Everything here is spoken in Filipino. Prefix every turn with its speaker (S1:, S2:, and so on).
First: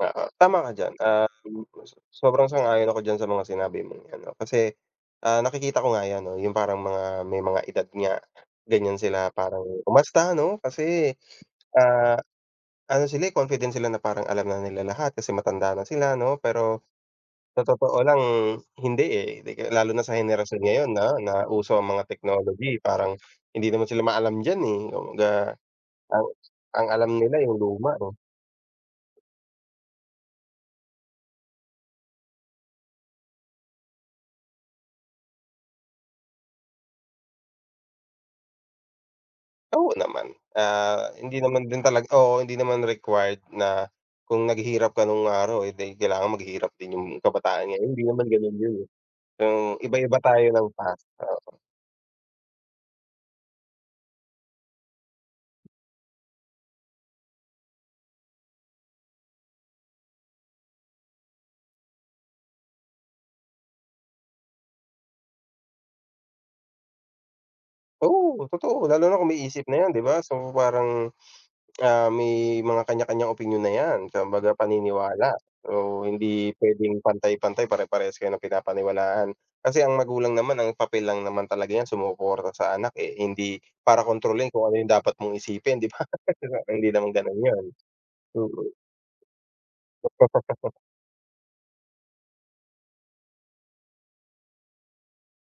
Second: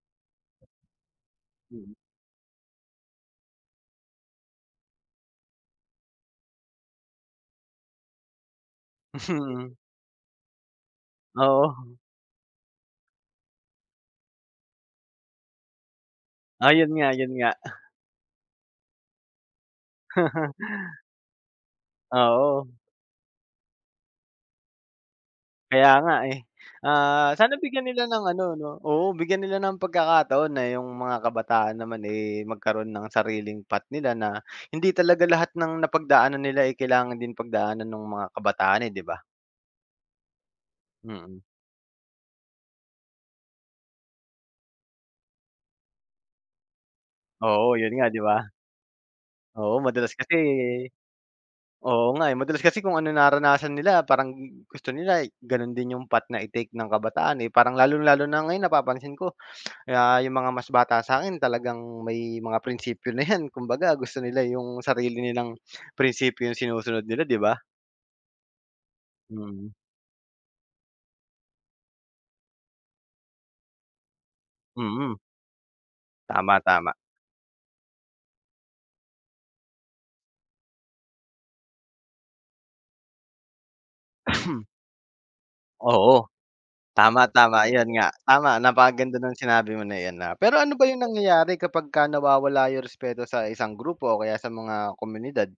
S1: Oo, tama ka diyan. Ah,
S2: Mm.
S1: [unintelligible] sobrang sang-ayon ako diyan sa mga sinabi mong 'yan, 'no, kasi, ah, nakikita ko nga 'yan, 'no, 'yong parang mga, may mga edad nga, ganiyan sila parang
S2: Mm.
S1: umasta,' no. Kasi,
S2: Oo.
S1: ah, ano sila, eh, confident sila na parang alam na nila lahat kasi matanda na sila, 'no,
S2: Ah,
S1: pero,
S2: 'yon nga, 'yon nga.
S1: sa totoo lang hindi, eh. Lalo na sa henerasyon ngayon, 'no, na uso ang mga
S2: Oo.
S1: technology, parang hindi naman sila maalam diyan, eh, kumbaga,
S2: Kaya nga,
S1: ang
S2: eh.
S1: ang alam
S2: Ah,
S1: nila
S2: sana
S1: 'yong
S2: bigyan
S1: luma,
S2: nila
S1: 'no.
S2: ng ano, 'no, oo, bigyan nila ng pagkakataon na 'yong mga kabataan naman, eh, magkaroon ng sariling path nila. Na hindi talaga lahat ng napagdaanan nila, eh, kailangan din pagdaanan no'ng mga kabataan, eh, 'di ba?
S1: Oo, naman. Ah, hindi
S2: Mm.
S1: naman din talaga oo, hindi naman required na, kung naghirap ka no'ng araw, eh, 'di kailangan maghirap din 'yong
S2: Oo,
S1: kabataan ngayon,
S2: 'yon
S1: hindi
S2: nga, 'di
S1: naman
S2: ba.
S1: gano'n 'yon, eh. So,
S2: Oo, madalas
S1: iba-iba
S2: kasi
S1: tayo ng past, oo.
S2: Oo nga, eh, madalas kasi kung ano naranasan nila, parang gusto nila gano'n din 'yong path na i-take ng kabataan, eh. Parang lalong-lalo na ngayon napapansin ko, na 'yong mga mas bata sa'kin talagang may mga prinsipyo na 'yan. Kumbaga, gusto nila 'yong sarili nilang prinsipyo sinusunod nila, 'di ba.
S1: Oo, totoo. Lalo na kung may isip
S2: Mm.
S1: na 'yan, 'di ba, so, parang, ah, may mga kaniya-kaniyang opinyon na 'yan, kumbaga
S2: Mm.
S1: paniniwala, oo. Hindi
S2: Tama, tama.
S1: puwedeng pantay-pantay, pare-parehas kayo ng pinapaniwalaan. Kasi ang magulang naman ang papel lang naman talaga niyan sumuporta sa anak, eh. Hindi, para kontrolin kung ano 'yong dapat mong isipin, 'di ba.
S2: Oo.
S1: e'Di ba, hindi naman
S2: Tama,
S1: gano'n
S2: tama,
S1: 'yon.
S2: ayan nga, tama.
S1: Mm.
S2: Napakaganda ng sinabi mo na iyan, ah. Pero, ano ba 'yong nangyayari kapagka nawawala 'yong respeto sa isang grupo o kaya sa mga komunidad?